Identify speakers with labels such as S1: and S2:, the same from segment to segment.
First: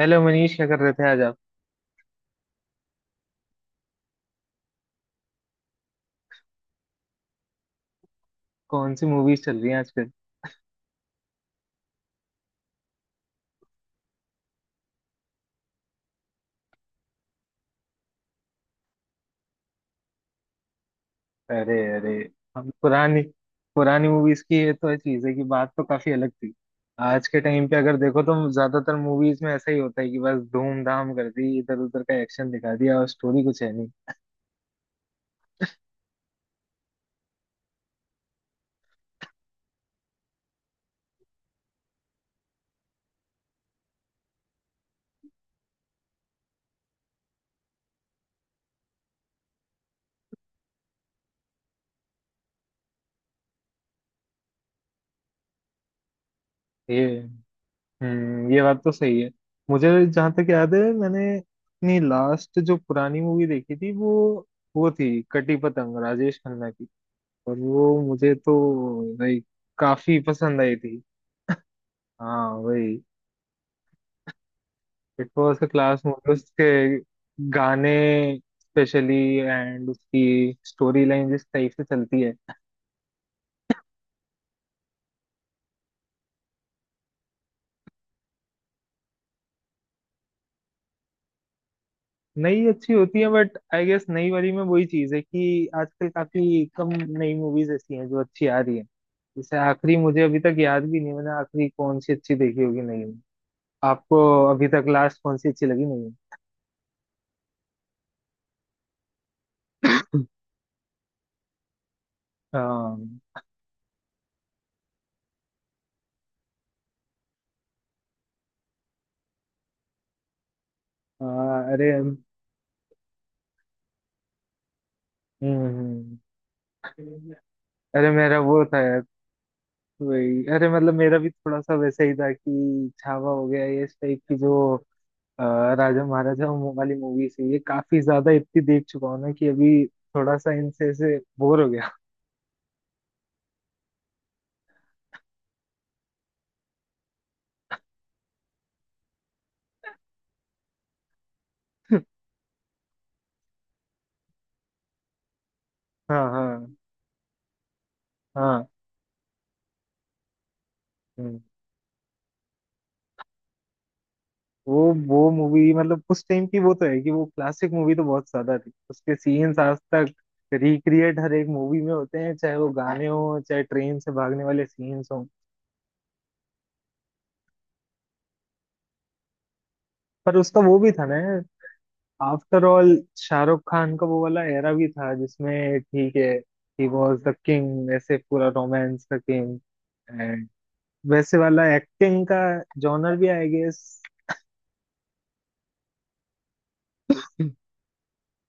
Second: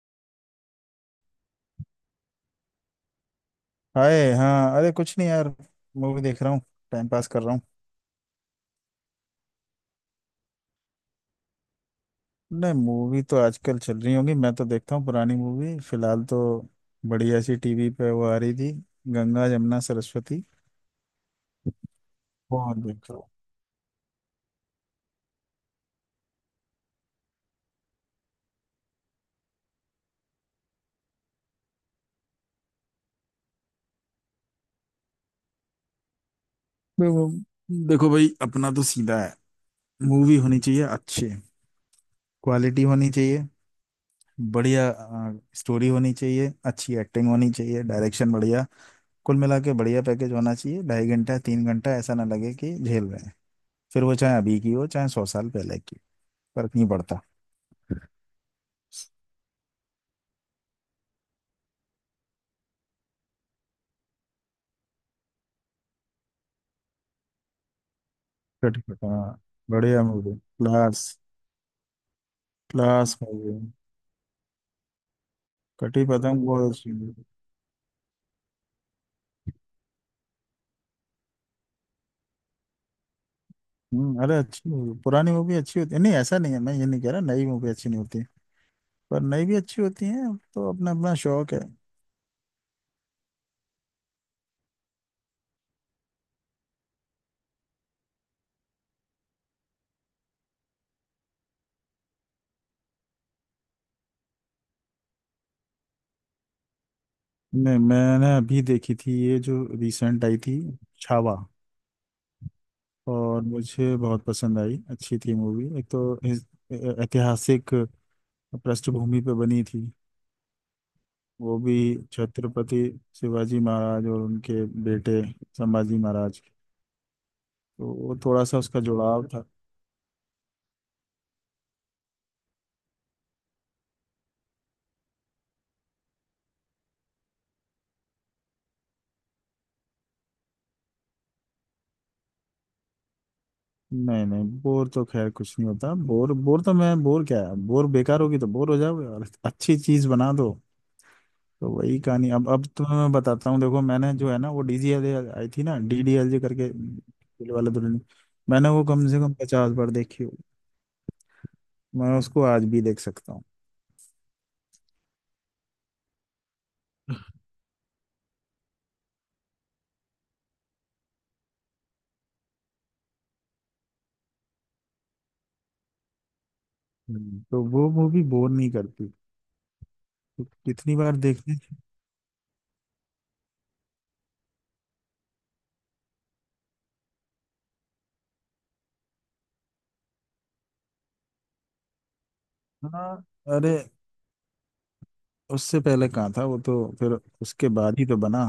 S1: Hello Manish, क्या कर रहे थे आज आप?
S2: हाय। हाँ अरे कुछ नहीं यार, मूवी देख रहा हूँ। टाइम पास कर रहा हूँ।
S1: कौन सी मूवीज चल रही हैं आजकल?
S2: नहीं, मूवी तो आजकल चल रही होंगी, मैं तो देखता हूँ पुरानी मूवी फिलहाल तो। बढ़िया सी टीवी पे वो आ रही थी, गंगा जमुना सरस्वती,
S1: अरे अरे।
S2: वो
S1: हम
S2: देख रहा
S1: पुरानी
S2: हूँ।
S1: पुरानी मूवीज की ये तो चीज है कि बात तो काफी अलग थी। आज के टाइम पे अगर देखो तो ज्यादातर मूवीज में ऐसा ही होता है कि बस धूमधाम कर दी, इधर उधर का एक्शन दिखा दिया, और स्टोरी कुछ है नहीं।
S2: देखो, देखो भाई, अपना तो सीधा है। मूवी होनी चाहिए अच्छी, क्वालिटी होनी चाहिए बढ़िया, स्टोरी होनी चाहिए अच्छी, एक्टिंग होनी चाहिए, डायरेक्शन बढ़िया, कुल मिला के बढ़िया पैकेज होना चाहिए। 2.5 घंटा 3 घंटा ऐसा ना लगे कि झेल रहे हैं। फिर वो चाहे अभी की हो चाहे 100 साल पहले की, फर्क नहीं
S1: ये
S2: पड़ता।
S1: ये बात तो सही है। मुझे जहां तक याद है, मैंने अपनी लास्ट जो पुरानी मूवी देखी थी वो थी कटी पतंग, राजेश खन्ना की। और वो मुझे तो
S2: कट। हाँ,
S1: लाइक
S2: बढ़िया
S1: काफी
S2: मूवी,
S1: पसंद आई थी।
S2: क्लास।
S1: हाँ, वही।
S2: Class movie.
S1: It was a class
S2: Kati
S1: movie,
S2: Patang
S1: उसके
S2: बहुत अच्छी movie।
S1: गाने स्पेशली, एंड उसकी स्टोरी लाइन जिस टाइप से चलती है।
S2: अरे अच्छी मूवी, पुरानी मूवी अच्छी होती है, नहीं ऐसा नहीं है, मैं ये नहीं कह रहा नई मूवी अच्छी नहीं होती, पर नई भी अच्छी होती है। तो अपना अपना शौक है।
S1: नई अच्छी होती है, बट आई गेस नई वाली में वही चीज है कि आजकल काफी कम नई मूवीज ऐसी हैं जो अच्छी आ रही है। जैसे आखिरी मुझे अभी तक याद भी नहीं मैंने आखिरी कौन सी अच्छी देखी होगी नई में। आपको अभी तक लास्ट कौन सी अच्छी लगी नहीं?
S2: नहीं, मैंने अभी देखी थी ये जो रिसेंट आई थी, छावा।
S1: हाँ
S2: और मुझे बहुत पसंद आई, अच्छी थी मूवी। एक तो ऐतिहासिक पृष्ठभूमि पे बनी थी। वो
S1: हाँ,
S2: भी,
S1: अरे
S2: छत्रपति शिवाजी महाराज और उनके बेटे संभाजी
S1: हम्म।
S2: महाराज, तो
S1: अरे
S2: वो
S1: मेरा
S2: थोड़ा सा
S1: वो था।
S2: उसका जुड़ाव था।
S1: वही, अरे मतलब मेरा भी थोड़ा सा वैसा ही था कि छावा हो गया, ये इस टाइप की जो अ, राजा महाराजा वो वाली मूवीज है ये काफी ज्यादा इतनी देख चुका हूं ना कि अभी थोड़ा सा इनसे ऐसे बोर हो गया।
S2: नहीं नहीं, बोर तो खैर कुछ नहीं होता। बोर बोर तो मैं, बोर क्या है, बोर बेकार होगी तो बोर हो जाओगे, और अच्छी चीज बना दो तो वही कहानी। अब तुम्हें मैं बताता हूँ। देखो, मैंने जो है ना वो डीजीएल आई थी ना,
S1: हाँ
S2: डीडीएलजे करके,
S1: हाँ
S2: दिल वाले दुल्हनिया।
S1: हाँ
S2: मैंने वो कम से कम 50 बार देखी होगी।
S1: हम्म।
S2: मैं उसको आज भी देख सकता हूँ।
S1: वो मूवी, मतलब उस टाइम की, वो तो है कि वो क्लासिक मूवी तो बहुत ज्यादा थी। उसके सीन्स आज तक रिक्रिएट हर एक मूवी में होते हैं, चाहे वो गाने हो चाहे ट्रेन से भागने वाले सीन्स हो।
S2: हम्म। तो वो मूवी बोर नहीं करती।
S1: पर
S2: तो
S1: उसका वो भी
S2: कितनी
S1: था
S2: बार
S1: ना,
S2: देखने।
S1: आफ्टर ऑल शाहरुख खान का वो वाला एरा भी था जिसमें, ठीक है, ही वॉज द किंग, ऐसे पूरा रोमांस का किंग, एंड वैसे वाला एक्टिंग का जॉनर
S2: हाँ
S1: भी आई
S2: अरे,
S1: गेस।
S2: उससे पहले कहाँ था वो, तो फिर उसके बाद ही तो बना।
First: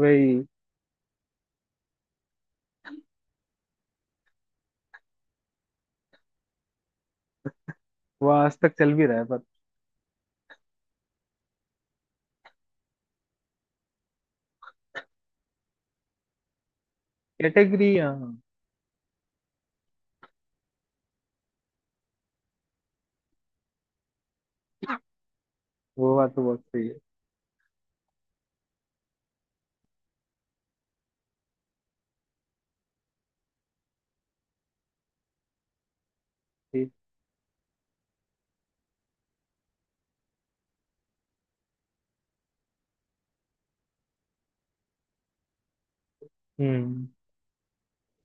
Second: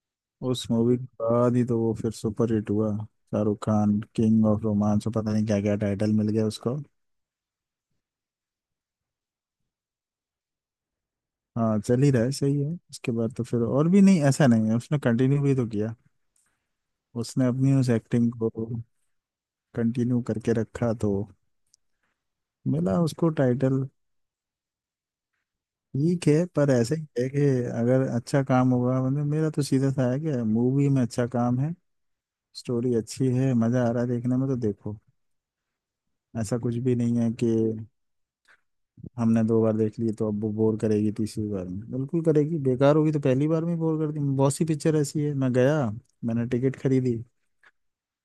S1: वही।
S2: उस मूवी के बाद ही तो वो फिर सुपर हिट हुआ, Shahrukh Khan, king of romance, और पता नहीं क्या क्या टाइटल मिल गया उसको।
S1: वो आज तक चल भी रहा है पर।
S2: हाँ चल ही रहा है, सही है। उसके बाद तो फिर और भी, नहीं ऐसा नहीं है, उसने कंटिन्यू भी तो किया। उसने अपनी उस
S1: कैटेगरी,
S2: एक्टिंग
S1: हाँ।
S2: को कंटिन्यू करके रखा, तो मिला उसको टाइटल।
S1: वो
S2: ठीक
S1: बात तो
S2: है,
S1: बहुत
S2: पर
S1: सही
S2: ऐसे
S1: है।
S2: ही है कि अगर अच्छा काम होगा। मतलब मेरा तो सीधा सा है कि मूवी में अच्छा काम है, स्टोरी अच्छी है, मजा आ रहा है देखने में, तो देखो, ऐसा कुछ
S1: ठीक।
S2: भी नहीं है कि हमने दो बार देख ली तो अब वो बोर करेगी तीसरी बार में। बिल्कुल करेगी, बेकार होगी तो पहली बार में बोर कर दी। बहुत सी पिक्चर ऐसी है, मैं गया, मैंने टिकट
S1: हम्म।
S2: खरीदी,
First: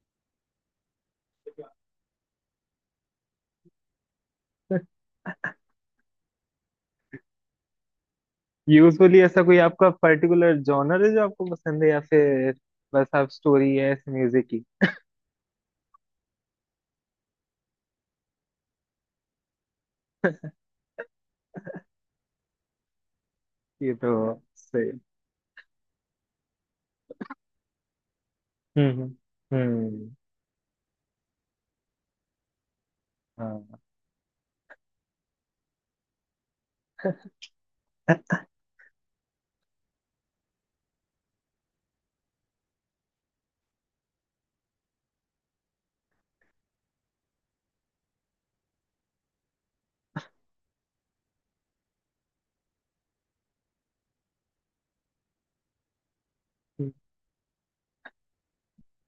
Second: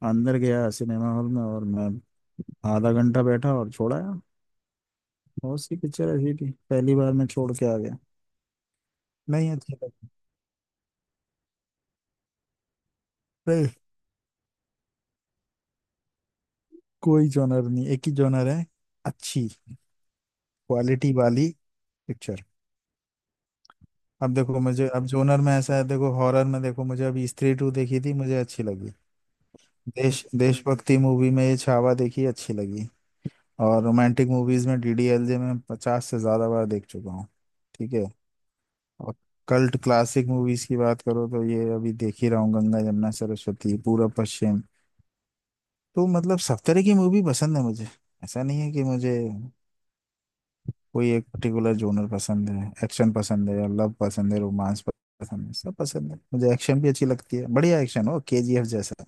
S2: अंदर गया सिनेमा हॉल में, और मैं आधा घंटा बैठा और छोड़ाया। बहुत सी पिक्चर ऐसी थी पहली बार में छोड़ के आ गया।
S1: यूजुअली ऐसा
S2: नहीं,
S1: कोई
S2: अच्छी
S1: आपका
S2: लगी।
S1: पर्टिकुलर जॉनर है जो आपको पसंद है या फिर बस आप
S2: नहीं,
S1: स्टोरी है म्यूजिक की?
S2: कोई जॉनर नहीं, एक ही जॉनर है, अच्छी क्वालिटी वाली पिक्चर।
S1: ये तो
S2: अब देखो, मुझे
S1: सही।
S2: अब जोनर में ऐसा है, देखो हॉरर में, देखो मुझे अभी स्त्री टू देखी थी, मुझे अच्छी लगी।
S1: हम्म हम्म हम्म,
S2: देश, देशभक्ति मूवी में ये छावा देखी, अच्छी लगी।
S1: हाँ।
S2: और रोमांटिक मूवीज में डीडीएलजे में 50 से ज्यादा बार देख चुका हूँ। ठीक है। और कल्ट क्लासिक मूवीज की बात करो तो ये अभी देख ही रहा हूँ, गंगा यमुना सरस्वती, पूरब पश्चिम। तो मतलब सब तरह की मूवी पसंद है मुझे, ऐसा नहीं है कि मुझे कोई एक पर्टिकुलर जोनर पसंद है। एक्शन पसंद है, लव पसंद है, रोमांस पसंद है, सब पसंद है मुझे। एक्शन भी अच्छी लगती है, बढ़िया एक्शन हो केजीएफ जैसा।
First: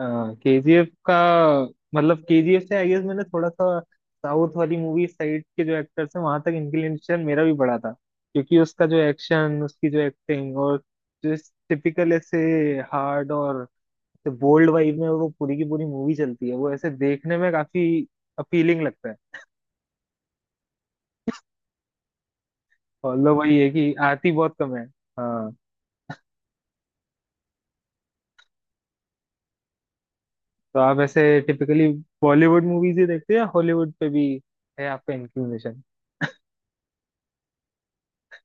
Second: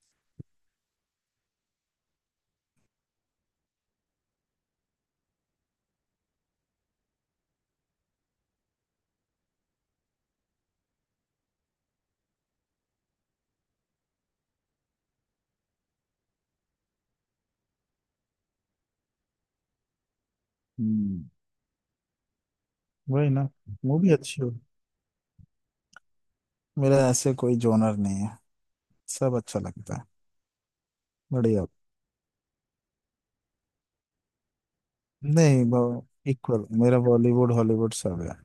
S1: केजीएफ का मतलब केजीएफ से आई गेस मैंने थोड़ा सा साउथ वाली मूवी साइड के जो एक्टर्स हैं वहां तक इंक्लिनेशन मेरा भी बड़ा था, क्योंकि उसका जो एक्शन, उसकी जो एक्टिंग और जो टिपिकल ऐसे हार्ड और बोल्ड वाइब में वो पूरी की पूरी मूवी चलती है, वो ऐसे देखने में काफी अपीलिंग लगता है।
S2: हम्म।
S1: और
S2: वही
S1: लो
S2: ना,
S1: वही है कि
S2: मूवी
S1: आती
S2: अच्छी हो।
S1: बहुत कम है। हाँ।
S2: मेरा ऐसे कोई जोनर नहीं है, सब अच्छा लगता है
S1: तो आप ऐसे
S2: बढ़िया।
S1: टिपिकली बॉलीवुड मूवीज ही देखते हैं या हॉलीवुड पे भी है आपका इंक्लिनेशन?
S2: नहीं, इक्वल, मेरा बॉलीवुड हॉलीवुड सब है।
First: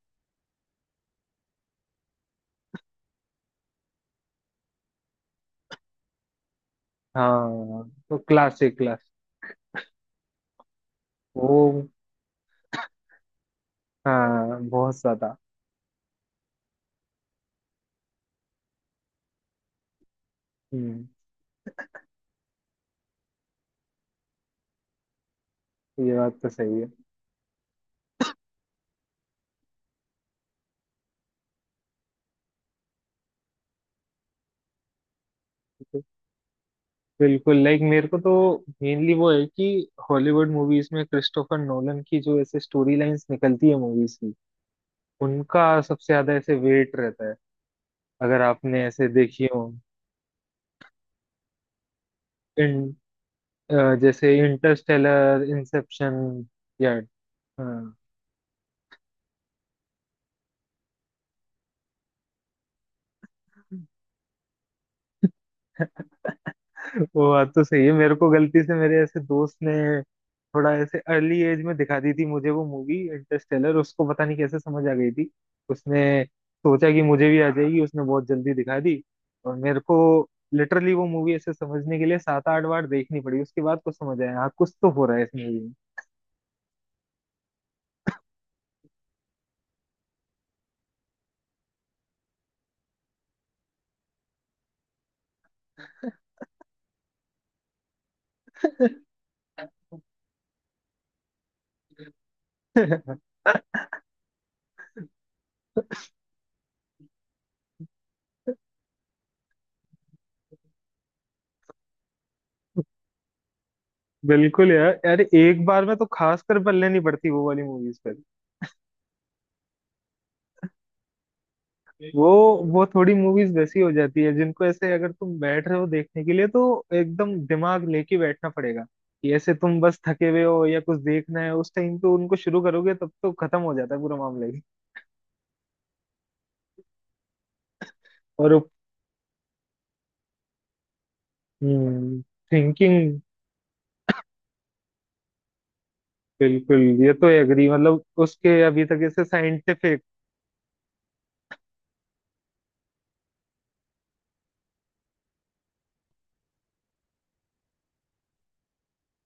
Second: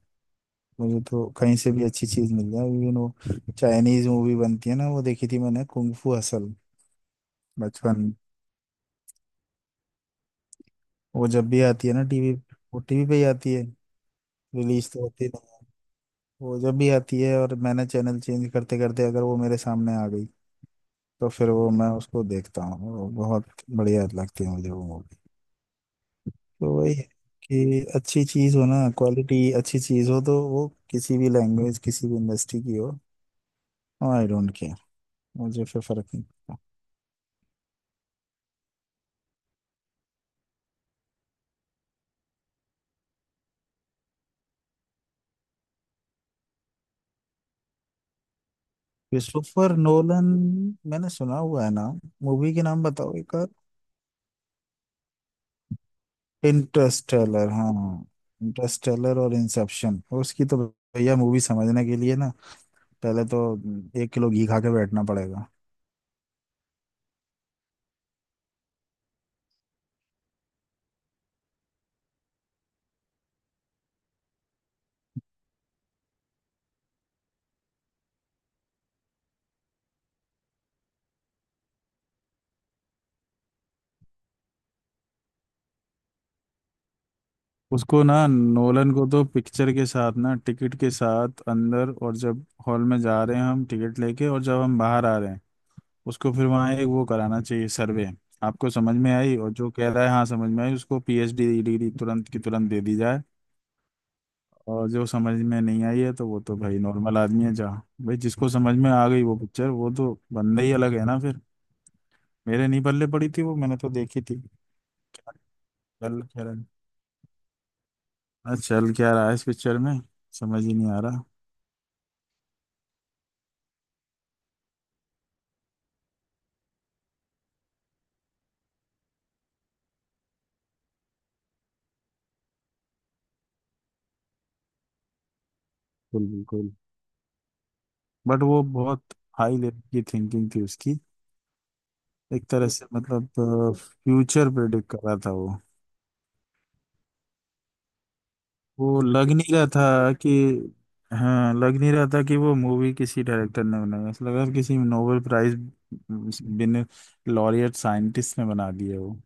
S2: मुझे तो कहीं से भी अच्छी चीज मिल जाए। इवन वो चाइनीज मूवी बनती है ना, वो देखी थी मैंने, कुंग फू हसल,
S1: हाँ
S2: बचपन में।
S1: तो क्लासिक क्लास।
S2: वो जब
S1: वो
S2: भी आती है ना टीवी, वो टीवी पे ही आती है,
S1: हाँ,
S2: रिलीज
S1: बहुत
S2: तो होती
S1: ज्यादा।
S2: नहीं है। वो जब भी आती है और मैंने चैनल चेंज करते करते अगर वो मेरे सामने आ गई
S1: हम्म
S2: तो फिर वो मैं उसको देखता हूँ, वो बहुत बढ़िया लगती है मुझे वो मूवी।
S1: ये बात तो
S2: तो
S1: सही है।
S2: वही है कि अच्छी चीज हो ना, क्वालिटी अच्छी चीज हो, तो वो किसी भी लैंग्वेज किसी भी इंडस्ट्री की हो, आई डोंट केयर, मुझे फिर फर्क नहीं पड़ता।
S1: बिल्कुल, लाइक मेरे को तो मेनली वो है कि हॉलीवुड मूवीज में क्रिस्टोफर नोलन की जो ऐसे स्टोरी लाइंस निकलती है मूवीज की, उनका सबसे ज्यादा ऐसे वेट रहता है, अगर आपने ऐसे देखी हो।
S2: क्रिस्टोफर नोलन, मैंने सुना हुआ है नाम। मूवी के
S1: इन
S2: नाम बताओ एक और।
S1: जैसे इंटरस्टेलर, इंसेप्शन या।
S2: इंटरस्टेलर,
S1: हाँ।
S2: हाँ। इंटरस्टेलर और इंसेप्शन, उसकी तो भैया मूवी समझने के लिए ना, पहले तो एक किलो घी खा के बैठना पड़ेगा।
S1: वो बात तो सही है, मेरे को गलती से मेरे ऐसे दोस्त ने थोड़ा ऐसे अर्ली एज में दिखा दी थी मुझे वो मूवी इंटरस्टेलर, उसको पता नहीं कैसे समझ आ गई थी। उसने सोचा कि मुझे भी आ जाएगी, उसने बहुत जल्दी दिखा दी। और मेरे को लिटरली वो मूवी ऐसे समझने के लिए 7-8 बार देखनी पड़ी, उसके बाद कुछ समझ आया, हाँ कुछ तो हो रहा है इस मूवी
S2: उसको ना, नोलन को तो पिक्चर के साथ ना, टिकट के साथ अंदर, और जब हॉल में जा रहे हैं हम टिकट लेके, और जब हम बाहर आ रहे हैं उसको, फिर वहाँ एक वो कराना चाहिए, सर्वे। आपको समझ में आई? और जो कह रहा है हाँ समझ में आई, उसको पीएचडी डिग्री तुरंत की तुरंत दे दी
S1: में।
S2: जाए। और जो समझ में नहीं आई है तो वो तो भाई नॉर्मल आदमी है। जहाँ भाई जिसको समझ में आ गई वो पिक्चर, वो तो बंदा ही अलग है ना फिर। मेरे नहीं पल्ले पड़ी थी वो, मैंने तो देखी थी।
S1: बिल्कुल यार, अरे एक बार में तो
S2: चल
S1: खास
S2: कह रहा
S1: कर पल्ले नहीं पड़ती वो वाली मूवीज पे।
S2: है, चल क्या रहा है इस पिक्चर में, समझ ही नहीं आ रहा।
S1: वो वो थोड़ी मूवीज वैसी हो जाती है जिनको ऐसे अगर तुम बैठ रहे हो देखने के लिए तो एकदम दिमाग लेके बैठना पड़ेगा। कि ऐसे तुम बस थके हुए हो या कुछ देखना है उस टाइम पे उनको शुरू करोगे तब तो खत्म हो जाता है पूरा मामला ही।
S2: बिल्कुल बिल्कुल, बट वो
S1: और,
S2: बहुत हाई लेवल की थिंकिंग थी उसकी।
S1: हम्म,
S2: एक तरह से
S1: थिंकिंग।
S2: मतलब फ्यूचर प्रेडिक्ट कर रहा था वो।
S1: बिल्कुल, ये तो एग्री, मतलब उसके अभी तक
S2: वो
S1: ऐसे
S2: लग नहीं रहा
S1: साइंटिफिक।
S2: था कि हाँ लग नहीं रहा था कि वो मूवी किसी डायरेक्टर ने बनाई है। ऐसा लग रहा था किसी नोबेल प्राइज बिन लॉरियट साइंटिस्ट ने बना दिया वो।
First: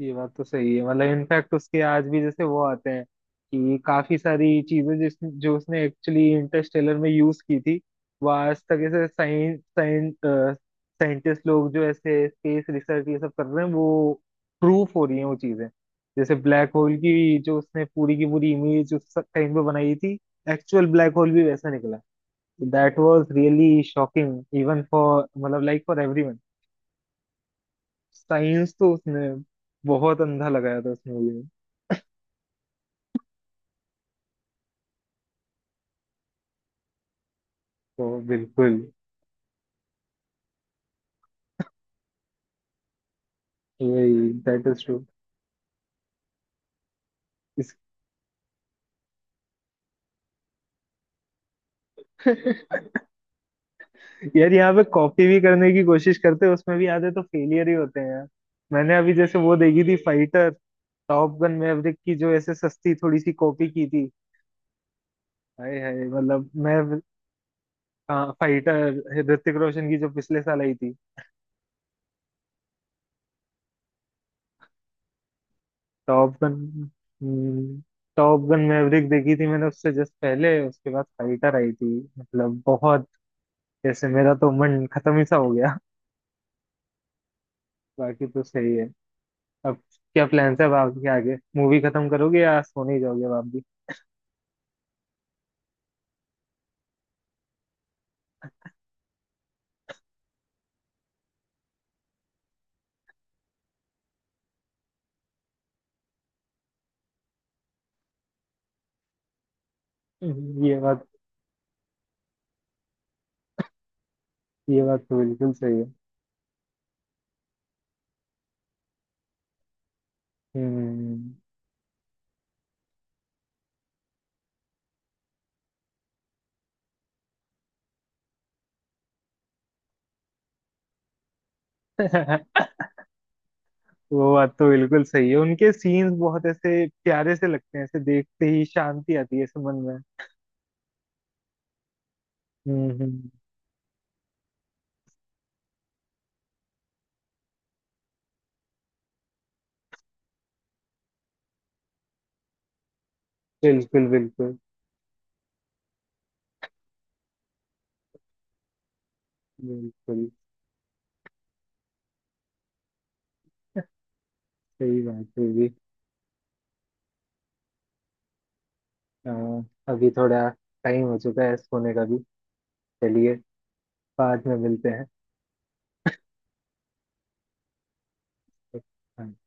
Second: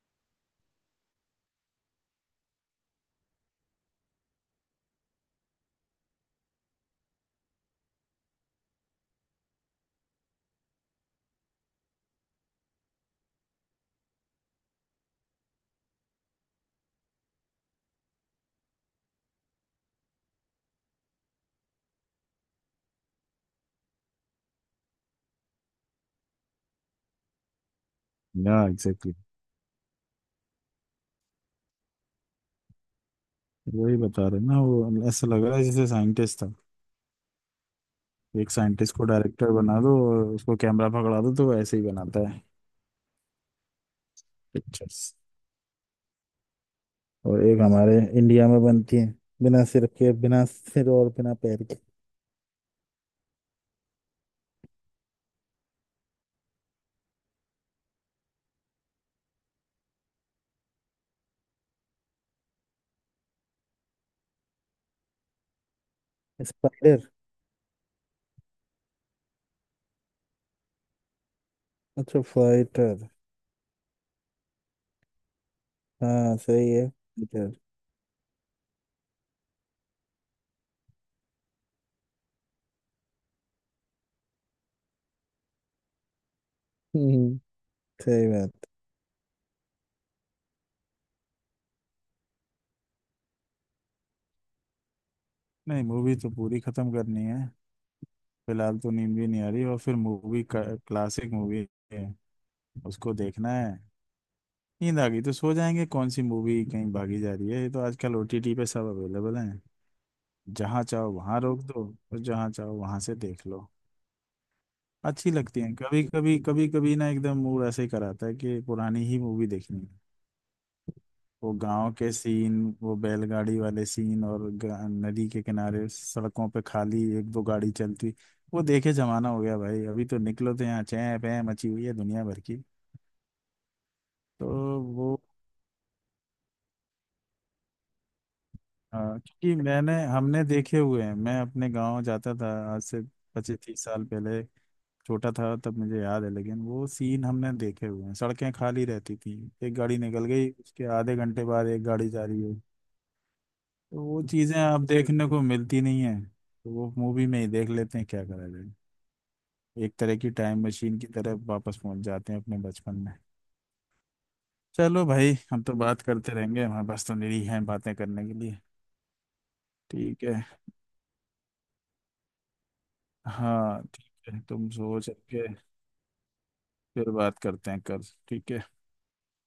S1: ये बात तो सही है, मतलब इनफैक्ट उसके आज भी जैसे वो आते हैं कि काफी सारी चीजें जिस जो उसने एक्चुअली इंटरस्टेलर में यूज की थी वो आज तक ऐसे साइंस साइंटिस्ट लोग जो ऐसे स्पेस रिसर्च ये सब कर रहे हैं वो प्रूफ हो रही है वो चीजें। जैसे ब्लैक होल की जो उसने पूरी की पूरी इमेज उस टाइम पे बनाई थी, एक्चुअल ब्लैक होल भी वैसा निकला। That was really shocking even for, मतलब लाइक फॉर एवरीवन।
S2: या
S1: साइंस तो
S2: एग्जैक्टली,
S1: उसने बहुत अंधा लगाया था उस मूवी।
S2: exactly। वही बता रहे ना वो, ऐसा लग रहा है जैसे साइंटिस्ट था।
S1: तो
S2: एक
S1: बिल्कुल।
S2: साइंटिस्ट को डायरेक्टर बना दो और उसको कैमरा पकड़ा दो तो वो ऐसे ही बनाता है
S1: वही, दैट इज
S2: पिक्चर्स।
S1: ट्रू।
S2: और एक
S1: इस
S2: हमारे इंडिया में बनती है बिना सिर के, बिना सिर और बिना पैर के।
S1: यार यहाँ पे कॉपी भी करने की कोशिश करते हैं उसमें भी आधे तो फेलियर ही होते हैं यार। मैंने अभी जैसे वो देखी थी फाइटर, टॉप गन मैवरिक की जो ऐसे सस्ती थोड़ी सी कॉपी की थी। हाय हाय, मतलब मैं।
S2: स्पाइडर।
S1: फाइटर ऋतिक रोशन की जो पिछले साल आई थी।
S2: अच्छा, फाइटर, हाँ
S1: टॉप
S2: सही है,
S1: Gun
S2: Fighter.
S1: Top Gun Maverick देखी थी मैंने उससे जस्ट पहले, उसके बाद फाइटर आई थी, मतलब बहुत, जैसे मेरा तो मन खत्म ही सा हो गया।
S2: हम्म
S1: बाकी
S2: सही
S1: तो
S2: बात।
S1: सही है। अब क्या प्लान्स है अब आपके आगे, मूवी खत्म करोगे या सोने ही जाओगे अब आप भी?
S2: नहीं, मूवी तो पूरी खत्म करनी है। फिलहाल तो नींद भी नहीं आ रही, और फिर मूवी क्लासिक मूवी है, उसको देखना है। नींद आ गई तो सो जाएंगे। कौन सी मूवी कहीं भागी जा रही है, ये तो आजकल ओटीटी पे सब अवेलेबल है।
S1: हम्म, ये
S2: जहाँ
S1: बात
S2: चाहो वहाँ रोक दो, और जहाँ चाहो वहाँ से देख लो।
S1: ये बात तो
S2: अच्छी
S1: बिल्कुल
S2: लगती हैं
S1: सही है।
S2: कभी कभी ना एकदम मूड ऐसे ही कराता है कि पुरानी ही मूवी देखनी है।
S1: हम्म।
S2: वो गांव के सीन, वो बैलगाड़ी वाले सीन और नदी के किनारे सड़कों पे खाली एक दो गाड़ी चलती। वो देखे जमाना हो गया भाई, अभी तो निकलो तो यहाँ चै पै मची हुई है दुनिया भर की।
S1: वो
S2: तो
S1: बात तो बिल्कुल
S2: वो,
S1: सही है, उनके सीन्स बहुत ऐसे प्यारे से लगते हैं, ऐसे देखते ही शांति आती है
S2: क्योंकि
S1: ऐसे मन
S2: मैंने
S1: में।
S2: हमने देखे हुए हैं, मैं अपने गांव जाता था आज
S1: हम्म
S2: से
S1: हम्म,
S2: 25-30 साल पहले, छोटा था तब, मुझे याद है, लेकिन वो सीन हमने देखे हुए हैं, सड़कें खाली रहती थी, एक गाड़ी निकल गई उसके आधे घंटे बाद एक गाड़ी जा रही है। तो
S1: बिल्कुल
S2: वो चीज़ें
S1: बिल्कुल
S2: अब देखने को मिलती नहीं है, तो वो मूवी में ही देख लेते हैं, क्या करा जाए। एक तरह
S1: बिल्कुल।
S2: की टाइम मशीन की तरह वापस पहुंच जाते हैं अपने बचपन में।
S1: सही
S2: चलो भाई,
S1: बात है
S2: हम
S1: जी।
S2: तो बात करते रहेंगे, हमारे पास तो निरी हैं बातें करने के लिए।
S1: अ, अभी
S2: ठीक है।
S1: थोड़ा टाइम हो चुका है सोने का भी। चलिए,
S2: हाँ ठीक है,
S1: बाद में
S2: तुम
S1: मिलते हैं।
S2: सोच के, फिर बात करते हैं कल। ठीक है।
S1: हाँ।